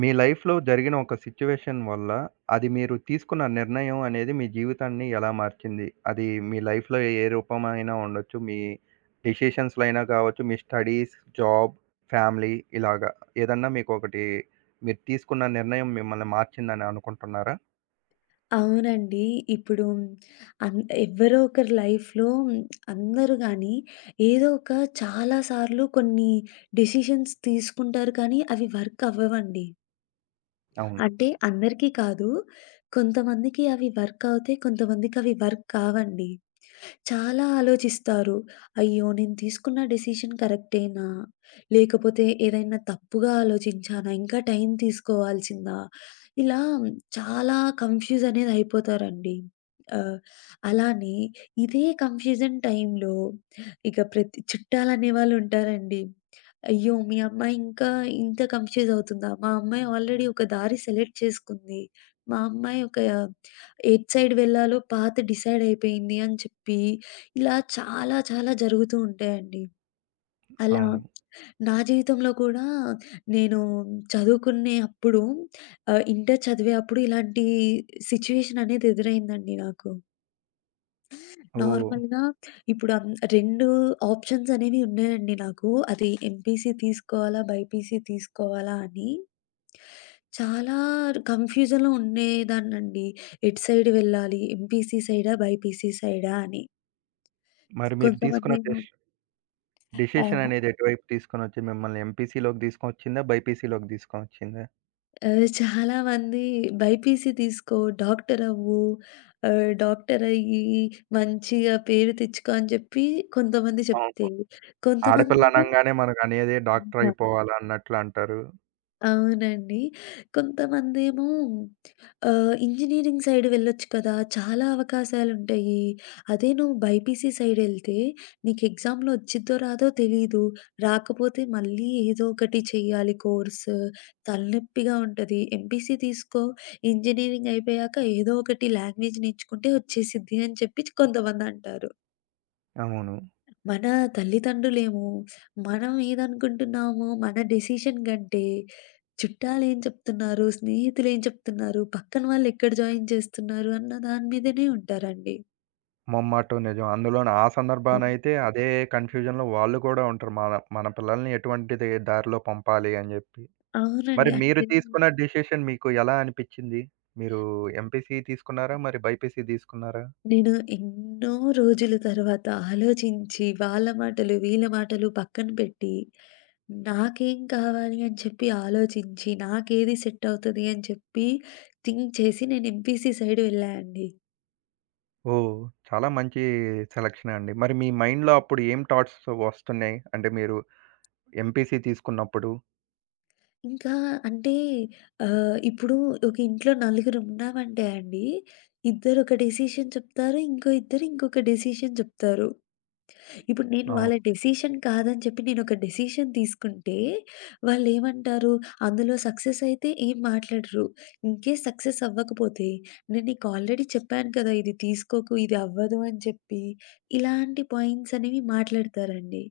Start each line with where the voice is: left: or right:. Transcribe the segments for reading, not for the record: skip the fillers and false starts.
right: మీ లైఫ్‌లో జరిగిన ఒక సిట్యుయేషన్ వల్ల, అది మీరు తీసుకున్న నిర్ణయం అనేది మీ జీవితాన్ని ఎలా మార్చింది? అది మీ లైఫ్‌లో ఏ రూపమైనా ఉండొచ్చు. మీ డెసిషన్స్‌లో అయినా కావచ్చు, మీ స్టడీస్, జాబ్, ఫ్యామిలీ ఇలాగా ఏదన్నా మీకొకటి మీరు తీసుకున్న నిర్ణయం మిమ్మల్ని మార్చిందని అనుకుంటున్నారా?
left: అవునండి. ఇప్పుడు అన్ ఎవ్వరో ఒకరి లైఫ్‌లో అందరూ గానీ, ఏదో ఒక చాలా సార్లు కొన్ని డెసిషన్స్ తీసుకుంటారు కానీ, అవి వర్క్ అవ్వవండి.
right: అవును.
left: అంటే అందరికీ కాదు. కొంతమందికి అవి వర్క్ అవుతాయి. కొంతమందికి అవి వర్క్ కావండి. చాలా ఆలోచిస్తారు. అయ్యో! నేను తీసుకున్న డెసిషన్ కరెక్టేనా? లేకపోతే ఏదైనా తప్పుగా ఆలోచించానా? ఇంకా టైం తీసుకోవాల్సిందా? ఇలా చాలా కన్‌ఫ్యూజ్ అనేది అయిపోతారండి. ఆహ్, అలానే ఇదే కన్‌ఫ్యూజన్ టైంలో ఇక ప్రతి చుట్టాలనే వాళ్ళుంటారండి. అయ్యో! మీ అమ్మాయి ఇంకా ఇంత కన్‌ఫ్యూజ్ అవుతుందా? మా అమ్మాయి ఆల్రెడీ ఒక దారి సెలెక్ట్ చేసుకుంది. మా అమ్మాయి ఒక ఎటు సైడ్ వెళ్ళాలో పాత్ డిసైడ్ అయిపోయింది అని చెప్పి, ఇలా చాలా చాలా జరుగుతూ ఉంటాయండి. అలా
right: అవును.
left: నా జీవితంలో కూడా నేను చదువుకునే అప్పుడు ఇంటర్ చదివే అప్పుడు ఇలాంటి సిట్యుయేషన్ అనేది ఎదురైందండి నాకు.
right: ఓహ్!
left: నార్మల్‌గా ఇప్పుడు 2 ఆప్షన్స్ అనేవి ఉన్నాయండి నాకు. అది ఎంపీసీ తీసుకోవాలా? బైపీసీ తీసుకోవాలా? అని. చాలా కన్‌ఫ్యూజన్‌లో ఉండేదాన్నండి. ఎటు సైడ్ వెళ్ళాలి? ఎంపీసీ సైడా? బైపీసీ సైడా? అని.
right: మరి మీరు తీసుకున్న
left: కొంతమందేమో
right: డెసిషన్
left: ఆహ్,
right: అనేది ఎటువైపు తీసుకొనొచ్చింది? మిమ్మల్ని ఎంపీసీలోకి తీసుకొనొచ్చిందా? బైపీసీలోకి తీసుకొనొచ్చిందా?
left: చాలామంది బైపీసీ తీసుకో, డాక్టర్ అవ్వు, డాక్టర్ అయ్యి మంచిగా పేరు తెచ్చుకో అని చెప్పి కొంతమంది
right: అవును.
left: చెప్తే,
right: ఆడపిల్ల
left: కొంతమందేమో
right: అనంగానే మనకనేదే డాక్టర్ అయిపోవాలి అన్నట్లు అంటారు.
left: అవునండి. కొంతమందేమో ఇంజినీరింగ్ సైడ్ వెళ్ళొచ్చు కదా! చాలా అవకాశాలుంటాయి. అదే నువ్వు బైపీసీ సైడెళ్తే నీకు ఎగ్జామ్‌లో వచ్చిద్దో రాదో తెలీదు. రాకపోతే మళ్ళీ ఏదో ఒకటి చెయ్యాలి కోర్స్. తలనొప్పిగా ఉంటది. ఎంపీసీ తీసుకో ఇంజినీరింగ్ అయిపోయాక ఏదో ఒకటి లాంగ్వేజ్ నేర్చుకుంటే వచ్చేసిద్ది అని చెప్పి కొంతమందంటారు.
right: అవును.
left: మన తల్లిదండ్రులేమో మనం ఏదనుకుంటున్నామో మన డెసిషన్ కంటే చుట్టాలేం చెప్తున్నారు, స్నేహితులేం చెప్తున్నారు, పక్కన వాళ్ళెక్కడ జాయిన్ చేస్తున్నారు అన్న దాని మీదనే ఉంటారండి.
right: మొమ్మాటం నిజం. అందులోను ఆ
left: హ్మ్.
right: సందర్భానయితే అదే కన్‌ఫ్యూజన్‌లో వాళ్ళు కూడా ఉంటారు. మన మన పిల్లల్ని ఎటువంటిది దారిలో పంపాలి అని జెప్పి.
left: అవునండి.
right: మరి మీరు
left: అంటే
right: తీసుకున్న డెసిషన్ మీకు ఎలా అనిపిచ్చింది? మీరు ఎంపీసీ తీసుకున్నారా? మరి బైపీసీ తీసుకున్నారా?
left: నేను ఎన్నో రోజుల తర్వాత ఆలోచించి వాళ్ళ మాటలు, వీళ్ళ మాటలు పక్కన పెట్టి, నాకేం కావాలి అని చెప్పి ఆలోచించి, నాకేది సెట్ అవుతది అని చెప్పి థింక్ చేసి నేను ఎంపీసీ సైడ్ వెళ్ళా అండి.
right: ఓహ్! చాలా మంచి సెలక్షనే అండి. మరి మీ మైండ్‌లో అప్పుడు ఏం థాట్స్ వస్తున్నాయి? అంటే మీరు ఎంపీసీ తీసుకున్నప్పుడు?
left: ఇంకా అంటే ఇప్పుడు ఒక ఇంట్లో నలుగురున్నామంటే అండి, ఇద్దరు ఒక డెసిషన్ చెప్తారు. ఇంకో ఇద్దరు ఇంకొక డెసిషన్ చెప్తారు. ఇప్పుడు నేను
right: అవును.
left: వాళ్ళ డెసిషన్ కాదని చెప్పి నేనొక డెసిషన్ తీసుకుంటే, వాళ్ళేమంటారు, అందులో సక్సెస్ అయితే ఏం మాట్లాడరు. ఇన్‌కేస్ సక్సెస్ అవ్వకపోతే, "నేను నీకు ఆల్రెడీ చెప్పాను కదా! ఇది తీసుకోకు, ఇది అవ్వదు" అని చెప్పి, ఇలాంటి పాయింట్స్ అనేవి మాట్లాడతారండి.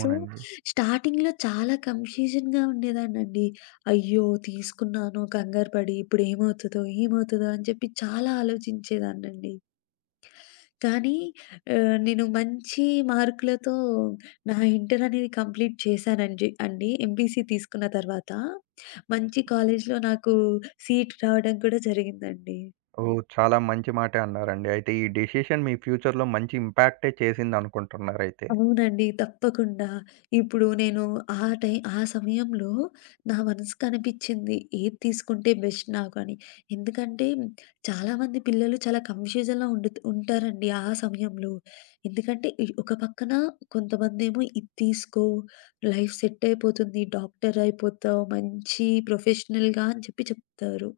left: సో, స్టార్టింగ్‌లో చాలా కన్‌ఫ్యూజన్‌గా ఉండేదాన్నండి. అయ్యో! తీసుకున్నాను కంగారు పడి ఇప్పుడేమవుతదో, ఏమవుతదో ఏమవుతదో అని చెప్పి చాలా ఆలోచించేదాన్నండి. కానీ నేను మంచి మార్కులతో నా ఇంటర్ అనేది కంప్లీట్ చేశానండి అండి. ఎంపీసీ తీసుకున్న తర్వాత మంచి కాలేజ్‌లో నాకు సీట్ రావడం కూడా జరిగిందండి.
right: ఓహ్! చాలా మంచి మాటే అన్నారండి. అయితే ఈ డెసిషన్ మీ ఫ్యూచర్‌లో మంచి ఇంపాక్టే చేసిందనుకుంటున్నారైతే.
left: అవునండి. తప్పకుండా. ఇప్పుడు నేను ఆ సమయంలో నా మనసుకనిపిచ్చింది ఏది తీసుకుంటే బెస్ట్ నాకు అని. ఎందుకంటే చాలామంది పిల్లలు చాలా కన్‌ఫ్యూజన్‌లో ఉంటారండి ఆ సమయంలో. ఎందుకంటే ఈ ఒక పక్కన కొంతమందేమో ఇది తీసుకో లైఫ్ సెట్ అయిపోతుంది. డాక్టర్ అయిపోతావు. మంచి ప్రొఫెషనల్‌గా అని చెప్పి చెప్తారు.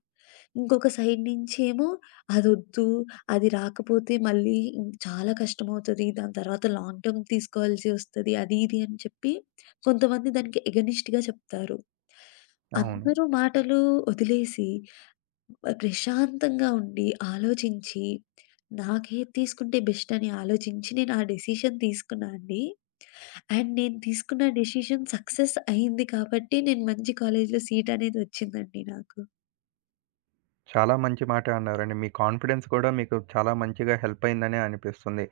left: ఇంకొక సైడ్ నుంచి ఏమో అదొద్దు, అది రాకపోతే మళ్ళీ చాలా కష్టమవుతది. దాని తర్వాత లాంగ్ టర్మ్ తీసుకోవాల్సి వస్తది. అది ఇది అని చెప్పి కొంతమంది దానికి ఎగనిస్ట్‌గా చెప్తారు.
right: అవును.
left: అందరూ మాటలు వదిలేసి ప్రశాంతంగా ఉండి, ఆలోచించి నాకేది తీసుకుంటే బెస్ట్ అని ఆలోచించి నేను ఆ డెసిషన్ తీసుకున్నా అండి. అండ్ నేను తీసుకున్న డెసిషన్ సక్సెస్ అయింది కాబట్టి నేను మంచి కాలేజ్‌లో సీట్ అనేది వచ్చిందండి నాకు.
right: చాలా మంచి మాటే అన్నారండి. మీ కాన్ఫిడెన్స్ కూడా మీకు చాలా మంచిగా హెల్ప్ అయిందనే అనిపిస్తుంది.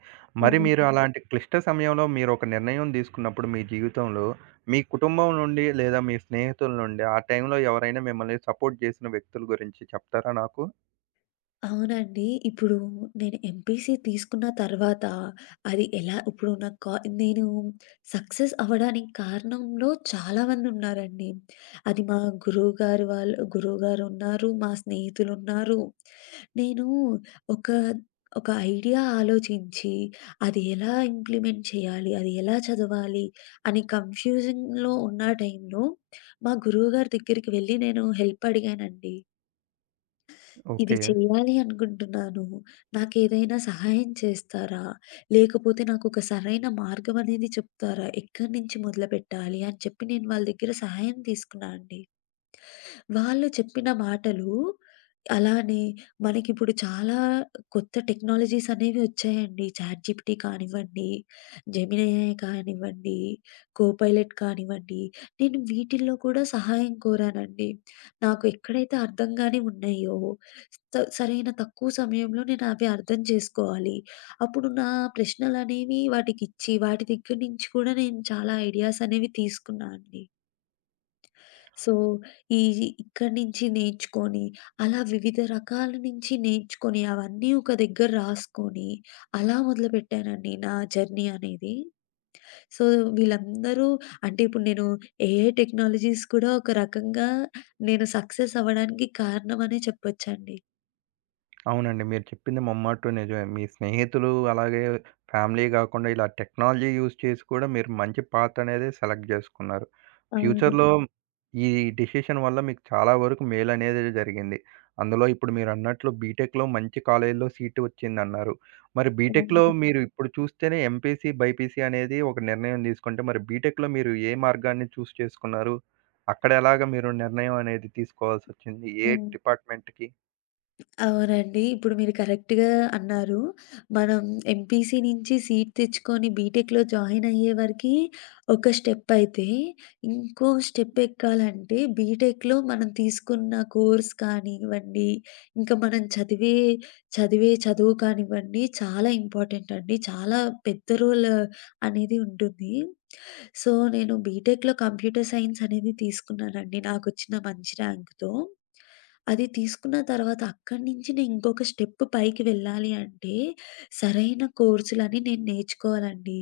right: మరి మీరు
left: అవును.
right: అలాంటి క్లిష్ట సమయంలో మీరొక నిర్ణయం తీసుకున్నప్పుడు మీ జీవితంలో, మీ కుటుంబం నుండి లేదా మీ స్నేహితుల నుండి ఆ టైంలో ఎవరైనా మిమ్మల్ని సపోర్ట్ చేసిన వ్యక్తుల గురించి చెప్తారా నాకు?
left: అవునండి. ఇప్పుడు నేను ఎంపీసీ తీసుకున్న తర్వాత అది ఎలా ఇప్పుడు నాకు కా నేను సక్సెస్ అవ్వడానికి కారణంలో చాలామందున్నారండి. అది మా గురువుగారున్నారు, మా స్నేహితులున్నారు. నేను ఒక ఒక ఐడియా ఆలోచించి అది ఎలా ఇంప్లిమెంట్ చేయాలి? అది ఎలా చదవాలి? అని కన్‌ఫ్యూజింగ్‌లో ఉన్న టైంలో మా గురువుగారి దగ్గరికి వెళ్లి నేను హెల్ప్ అడిగానండి. ఇది
right: ఓకే.
left: చేయాలి అనుకుంటున్నాను. నాకేదైనా సహాయం చేస్తారా? లేకపోతే నాకొక సరైన మార్గం అనేది చెప్తారా? ఎక్కడి నుంచి మొదలుపెట్టాలి అని చెప్పి నేను వాళ్ళ దగ్గర సహాయం తీసుకున్నా అండి. వాళ్ళు చెప్పిన మాటలు అలానే మనకిప్పుడు చాలా కొత్త టెక్నాలజీస్ అనేవి వచ్చాయండి. చాట్‌జిపిటీ కానివ్వండి, జెమినీ ఏఐ కానివ్వండి, కోపైలట్ కానివ్వండి. నేను వీటిల్లో కూడా సహాయం కోరానండి. నాకు ఎక్కడైతే అర్థం కానివి ఉన్నాయో సరైన తక్కువ సమయంలో నేను అవి అర్థం చేసుకోవాలి. అప్పుడు నా ప్రశ్నలనేవి వాటికిచ్చి వాటి దగ్గర నుంచి కూడా నేను చాలా ఐడియాస్ అనేవి తీసుకున్నా అండి. సో, ఈ ఇక్కడి నుంచి నేర్చుకొని, అలా వివిధ రకాల నుంచి నేర్చుకొని, అవన్నీ ఒక దగ్గర రాసుకొని, అలా మొదలుపెట్టానండి నా జర్నీ అనేది. సో, వీళ్ళందరూ అంటే ఇప్పుడు నేను ఏఐ టెక్నాలజీస్ కూడా ఒక రకంగా నేను సక్సెస్ అవ్వడానికి కారణమనే చెప్పొచ్చండి.
right: అవునండి. మీరు చెప్పింది ముమ్మాటూ నిజమే. మీ స్నేహితులు అలాగే ఫ్యామిలీ గాకుండా ఇలా టెక్నాలజీ యూజ్ చేసి కూడా మీరు మంచి పాత్ అనేది సెలెక్ట్ జేసుకున్నారు.
left: అవును.
right: ఫ్యూచర్‌లో అవును. ఈ డెసిషన్ వల్ల మీకు చాలా వరకు మేలనేదే జరిగింది. అందులో ఇప్పుడు మీరన్నట్లు బీటెక్‌లో మంచి కాలేజ్‌లో సీటు వచ్చిందన్నారు. మరి బీటెక్‌లో
left: అవును.
right: మీరు ఇప్పుడు చూస్తేనే ఎంపీసీ, బైపీసీ అనేది ఒక నిర్ణయం తీసుకుంటే మరి బీటెక్‌లో మీరు ఏ మార్గాన్ని చేసుకున్నారు? అక్కడ ఎలాగా మీరు నిర్ణయం అనేది తీసుకోవాల్సొచ్చింది? ఏ
left: హ్మ్.
right: డిపార్ట్‌మెంట్‌కి?
left: అవునండి. ఇప్పుడు మీరు కరెక్ట్‌గా అన్నారు. మనం ఎంపీసీ నుంచి సీట్ తెచ్చుకొని బీటెక్‌లో జాయిన్ అయ్యే వరకి ఒక స్టెప్ అయితే, ఇంకో స్టెప్ ఎక్కాలంటే బీటెక్‌లో మనం తీసుకున్న కోర్స్ కానివ్వండి, ఇంకా మనం చదివే చదివే చదువు కానివ్వండి చాలా ఇంపార్టెంట్ అండి. చాలా పెద్ద రోల్ అనేది ఉంటుంది. సో, నేను బీటెక్‌లో కంప్యూటర్ సైన్స్ అనేది తీసుకున్నానండి నాకొచ్చిన మంచి ర్యాంక్‌తో. అది తీసుకున్న తర్వాత అక్కడి నుంచి నేను ఇంకొక స్టెప్ పైకి వెళ్ళాలి అంటే, సరైన కోర్సులని నేను నేర్చుకోవాలండి.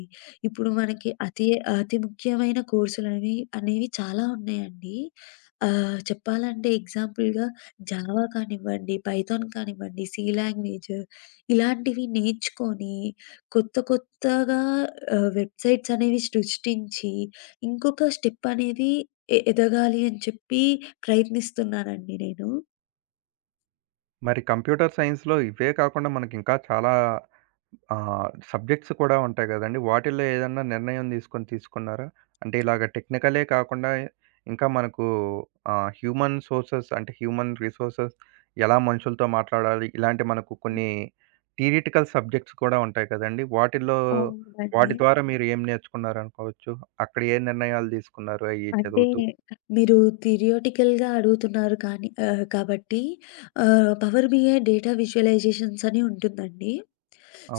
left: ఇప్పుడు మనకి అతి అతి ముఖ్యమైన కోర్సులనేవి అనేవి అనేవి చాలా ఉన్నాయండి. చెప్పాలంటే ఎగ్జాంపుల్‌గా జావా కానివ్వండి, పైథాన్ కానివ్వండి, సి లాంగ్వేజ్ ఇలాంటివి నేర్చుకొని కొత్త కొత్తగా వెబ్‌సైట్స్ అనేవి సృష్టించి, ఇంకొక స్టెప్ అనేది ఎదగాలి అని చెప్పి ప్రయత్నిస్తున్నానండి నేను.
right: మరి కంప్యూటర్ సైన్స్‌లో ఇవే కాకుండా మనకింకా చాలా సబ్జెక్ట్స్ కూడా ఉంటాయి గదండీ! వాటిల్లో ఏదన్నా నిర్ణయం తీసుకున్నారా? అంటే ఇలాగ టెక్నికలే కాకుండా ఇంకా మనకు హ్యూమన్ సోర్సెస్ అంటే హ్యూమన్ రిసోర్సెస్ ఎలా మనుషులతో మాట్లాడాలి? ఇలాంటి మనకు
left: హ్మ్.
right: కొన్ని థియరిటికల్ సబ్జెక్ట్స్ కూడా ఉంటాయి కదండీ! వాటిల్లో
left: అవునండి.
right: వాటి ద్వారా మీరు ఏం నేర్చుకున్నారనుకోవచ్చు? అక్కడ ఏ నిర్ణయాలు తీసుకున్నారు అయి
left: అంటే
right: చదువుతూ?
left: మీరు థియరిటికల్‌గా అడుగుతున్నారు కానీ కాబట్టి పవర్ బిఐ డేటా విజువలైజేషన్స్ అని ఉంటుందండి.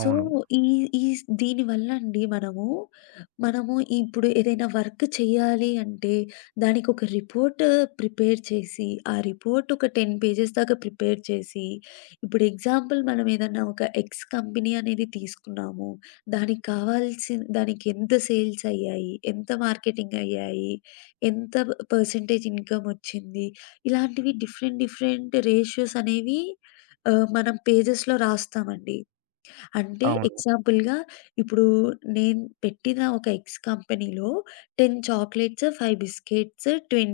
left: సో, ఈ ఈ స్ దీనివల్ల అండి మనము ఇప్పుడు ఏదైనా వర్క్ చేయాలి అంటే, దానికొక రిపోర్ట్ ప్రిపేర్ చేసి, ఆ రిపోర్ట్ ఒక 10 పేజెస్ దాకా ప్రిపేర్ చేసి, ఇప్పుడు ఎగ్జాంపుల్ మనం ఏదన్నా ఒక ఎక్స్ కంపెనీ అనేది తీసుకున్నాము. దానికి కావాల్సిన దానికి ఎంత సేల్స్ అయ్యాయి? ఎంత మార్కెటింగ్ అయ్యాయి? ఎంత పర్సెంటేజ్ ఇన్‌కమ్ వచ్చింది? ఇలాంటివి డిఫరెంట్ రేషియోస్ అనేవి మనం పేజెస్‌లో రాస్తామండి. అంటే
right: అవును.
left: ఎగ్జాంపుల్‌గా ఇప్పుడు నేను పెట్టిన ఒక ఎగ్స్ కంపెనీలో 10 చాక్లెట్స్, 5 బిస్కెట్స్, 20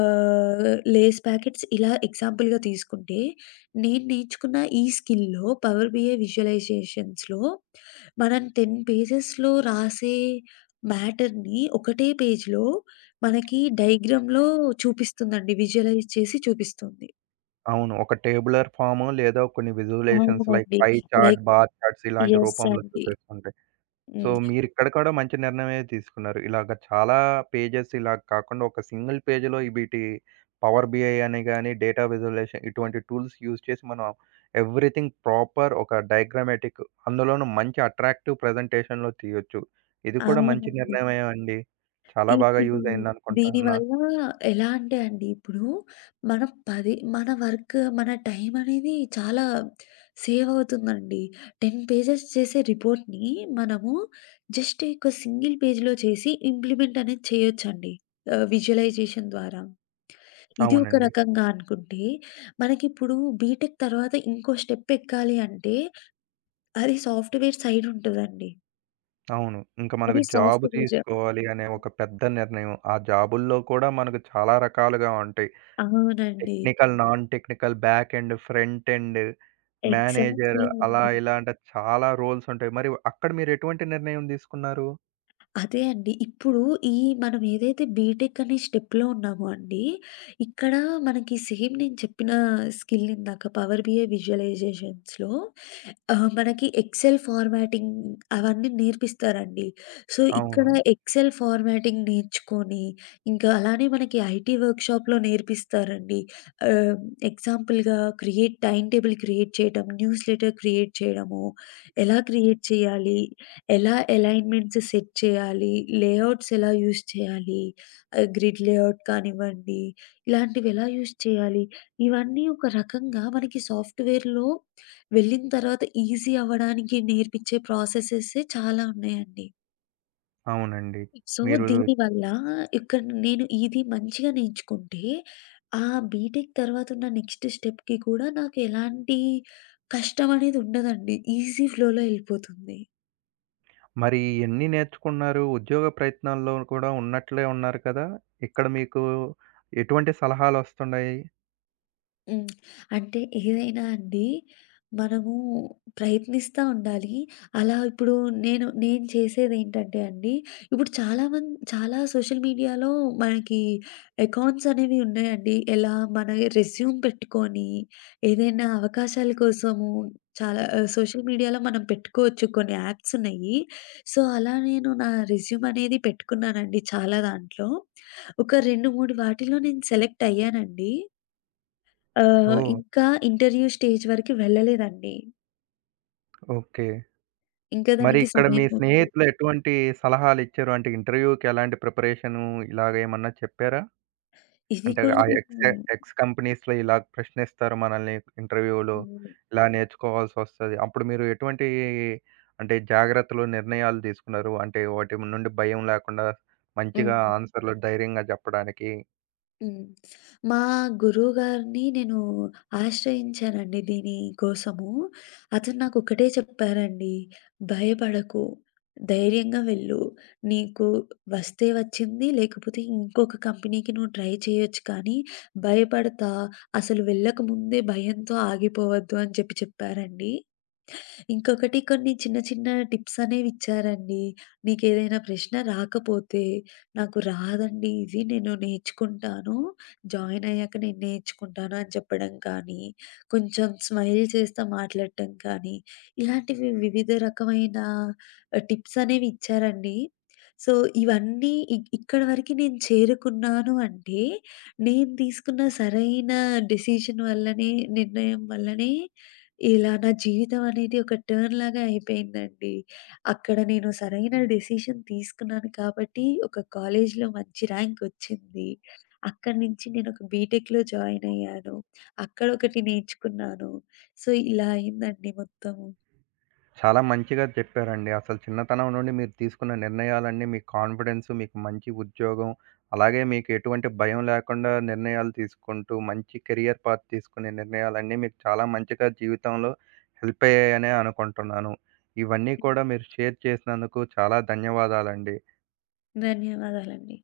left: ఆహ్, లేస్ ప్యాకెట్స్ ఇలా ఎగ్జాంపుల్‌గా తీసుకుంటే, నేను నేర్చుకున్న ఈ స్కిల్‌లో పవర్ బిఐ విజువలైజేషన్స్‌లో మనం 10 పేజెస్‌లో రాసే మ్యాటర్‌ని ఒకటే పేజ్‌లో మనకి డయాగ్రామ్‌లో చూపిస్తుందండి. విజువలైజ్ చేసి చూపిస్తుంది.
right: అవును. ఒక టేబులర్ ఫాము లేదా కొన్ని విజువలైజేషన్స్ లైక్
left: అవునండి.
right: Pie chart,
left: like
right: bar charts ఇలాంటి
left: యెస్
right: రూపంలో
left: అండి.
right: చూపిస్తుంటాయి. సో,
left: హ్మ్.
right: మీరిక్కడ కూడా మంచి నిర్ణయమే తీసుకున్నారు. ఇలాగ చాలా పేజెస్ ఇలా కాకుండా ఒక సింగిల్ పేజ్‌లో వీటి పవర్ బిఐ అని గాని, డేటా విజువలైజేషన్ ఇటువంటి టూల్స్ యూజ్ చేసి మనం ఎవ్రీథింగ్ ప్రాపర్ ఒక డయాగ్రమాటిక్ అందులోనూ మంచి అట్రాక్టివ్ ప్రజెంటేషన్‌లో తీయొచ్చు. ఇది కూడా మంచి
left: అవునండి.
right: నిర్ణయమే అండి. చాలా
left: ఇ
right: బాగా
left: ఇది
right: యూజ్ అయిందనుకుంటున్నా.
left: దీనివల్ల ఎలా అంటే అండి, ఇప్పుడు మనం మన వర్క్, మన టైం అనేది చాలా సేవ్ అవుతుందండి. 10 పేజెస్ చేసే రిపోర్ట్‌ని మనము జస్ట్ ఒక సింగిల్ పేజ్‌లో చేసి ఇంప్లిమెంట్ అనేది చేయొచ్చండి. విజువలైజేషన్ ద్వారా. ఇది ఒక
right: అవునండి.
left: రకంగా అనుకుంటే, మనకిప్పుడు బీటెక్ తర్వాత ఇంకో స్టెప్ ఎక్కాలి అంటే, అది సాఫ్ట్‌వేర్ సైడ్ ఉంటదండి.
right: అవును. ఇంక
left: అది
right: మనకు జాబ్
left: సాఫ్ట్‌వేర్.
right: తీసుకోవాలి అనే ఒక పెద్ద నిర్ణయం. ఆ జాబుల్లో కూడా మనకు చాలా రకాలుగా ఉంటాయి.
left: అవునండి.
right: Technical, non technical, back end, front end, manager
left: exactly
right: అలా
left: అండి.
right: ఇలా అంటే చాలా రోల్స్ ఉంటాయి. మరి అక్కడ మీరు ఎటువంటి నిర్ణయం తీసుకున్నారు?
left: అదే అండి. ఇప్పుడు ఈ మనం ఏదైతే బీటెక్ అనే స్టెప్‌లో ఉన్నామో అండి, ఇక్కడ మనకి సేమ్ నేను చెప్పిన స్కిల్ ఇందాక పవర్ బిఐ విజువలైజేషన్స్‌లో మనకి ఎక్సెల్ ఫార్మాటింగ్ అవన్నీ నేర్పిస్తారండి. సో, ఇక్కడ
right: అవును.
left: ఎక్సెల్ ఫార్మాటింగ్ నేర్చుకొని, ఇంకా అలానే మనకి ఐటీ వర్క్‌షాప్‌లో నేర్పిస్తారండి. ఆహ్, ఎగ్జాంపుల్‌గా టైమ్ టేబుల్ క్రియేట్ చేయడం, న్యూస్ లెటర్ క్రియేట్ చేయడము, ఎలా క్రియేట్ చేయాలి? ఎలా ఎలైన్‌మెంట్స్ సెట్ చేయాలి? లేఔట్స్ ఎలా యూజ్ చేయాలి? గ్రిడ్ లేఔట్ కానివ్వండి, ఇలాంటివి ఎలా యూజ్ చేయాలి? ఇవన్నీ ఒక రకంగా మనకి సాఫ్ట్‌వేర్‌లో వెళ్ళిన తర్వాత ఈజీ అవ్వడానికి నేర్పించే ప్రాసెసె‌సే చాలా ఉన్నాయండి.
right: అవునండి.
left: సో,
right: మీరు
left: దీనివల్ల ఇక్కడ నేను ఇది మంచిగా నేర్చుకుంటే, ఆ బీటెక్ తర్వాత ఉన్న నెక్స్ట్ స్టెప్‌కి కూడా నాకు ఎలాంటి కష్టం అనేది ఉండదండి. ఈజీ ఫ్లోలో ఎళ్ళిపోతుంది.
right: మరి ఎన్ని నేర్చుకున్నారు? ఉద్యోగ ప్రయత్నాల్లో కూడా ఉన్నట్లే ఉన్నారు కదా! ఇక్కడ మీకు ఎటువంటి సలహాలొస్తున్నాయి?
left: హ్మ్. అంటే ఏదైనా అండి, మనము ప్రయత్నిస్తా ఉండాలి. అలా ఇప్పుడు నేను నేను చేసేదేంటంటే అండి, ఇప్పుడు చాలా మంది చాలా సోషల్ మీడియాలో మనకి అకౌంట్స్ అనేవి ఉన్నాయండి. ఎలా మన రెస్యూమ్ పెట్టుకొని, ఏదైనా అవకాశాల కోసము చాలా సోషల్ మీడియాలో మనం పెట్టుకోవచ్చు. కొన్ని యాప్స్ ఉన్నాయి. సో, అలా నేను నా రెస్యూమ్ అనేది పెట్టుకున్నానండి చాలా దాంట్లో. ఒక 2, 3 వాటిలో నేను సెలెక్ట్ అయ్యానండి.
right: ఓహ్!
left: ఇంకా ఇంటర్వ్యూ స్టేజ్ వరకు వెళ్ళలేదండి.
right: ఓకే.
left: ఇంకా
right: మరి
left: దానికి
right: ఇక్కడ మీ
left: సమయం ఉంది.
right: స్నేహితులు ఎటువంటి సలహాలిచ్చారు? అంటే ఇంటర్వ్యూకి ఎలాంటి ప్రిపరేషను ఇలాగ ఏమన్నా చెప్పారా?
left: ఇది
right: అంటే
left: కూడా
right: ఆ
left: నేను
right: ఎక్స్ ఎక్స్ కంపెనీస్‌లో ఇలా ప్రశ్నిస్తారు మనల్ని ఇంటర్వ్యూలో.
left: హ్మ్.
right: ఇలా నేర్చుకోవాల్సొస్తది. అప్పుడు మీరు ఎటువంటి అంటే జాగ్రత్తలు, నిర్ణయాలు తీసుకున్నారు? అంటే వాటి నుండి భయం లేకుండా మంచిగా
left: హ్మ్.
right: ఆన్సర్‌లు ధైర్యంగా చెప్పడానికి.
left: హ్మ్. మా గురువు గారిని నేను ఆశ్రయించానండి దీని కోసము. అతను నాకొక్కటే చెప్పారండి. "భయపడకు, ధైర్యంగా వెళ్ళు. నీకు వస్తే వచ్చింది, లేకపోతే ఇంకొక కంపెనీకి నువ్వు ట్రై చేయొచ్చు. కానీ భయపడతా, అసలు వెళ్ళకముందే భయంతో ఆగిపోవద్దు" అని చెప్పి చెప్పారండి. ఇంకొకటి కొన్ని చిన్న చిన్న టిప్స్ అనేవిచ్చారండి. "నీకేదైనా ప్రశ్న రాకపోతే నాకు రాదండి ఇది. నేను నేర్చుకుంటాను. జాయిన్ అయ్యాక నేను నేర్చుకుంటాను" అని చెప్పడం కానీ, కొంచెం స్మైల్ చేస్తా మాట్లాడటం కానీ, ఇలాంటివి వివిధ రకమైన ఆహ్, టిప్స్ అనేవి ఇచ్చారండి. సో, ఇవన్నీ ఇక్కడి వరకి నేను చేరుకున్నాను అంటే, నేను తీసుకున్న సరైన డెసిషన్ వల్లనే నిర్ణయం వల్లనే ఇలా నా జీవితం అనేది ఒక టర్న్ లాగా అయిపోయిందండి. అక్కడ నేను సరైన డెసిషన్ తీసుకున్నాను కాబట్టి, ఒక కాలేజ్‌లో మంచి ర్యాంక్ వచ్చింది. అక్కడి నుంచి నేనొక బీటెక్‌లో జాయిన్ అయ్యాను. అక్కడొకటి నేర్చుకున్నాను. సో, ఇలా అయిందండి మొత్తము.
right: చాలా మంచిగా చెప్పారండి. అసలు చిన్నతనం నుండి మీరు తీసుకున్న నిర్ణయాలన్నీ మీ కాన్ఫిడెన్స్, మీకు మంచి ఉద్యోగం, అలాగే మీకు ఎటువంటి భయం లేకుండా నిర్ణయాలు తీసుకుంటూ, మంచి కెరియర్ పాత్ తీసుకునే నిర్ణయాలన్నీ మీకు చాలా మంచిగా జీవితంలో హెల్ప్ అయ్యాయనే అనుకుంటున్నాను. ఇవన్నీ కూడా మీరు షేర్ చేసినందుకు చాలా ధన్యవాదాలండి.
left: ధన్యవాదాలండి.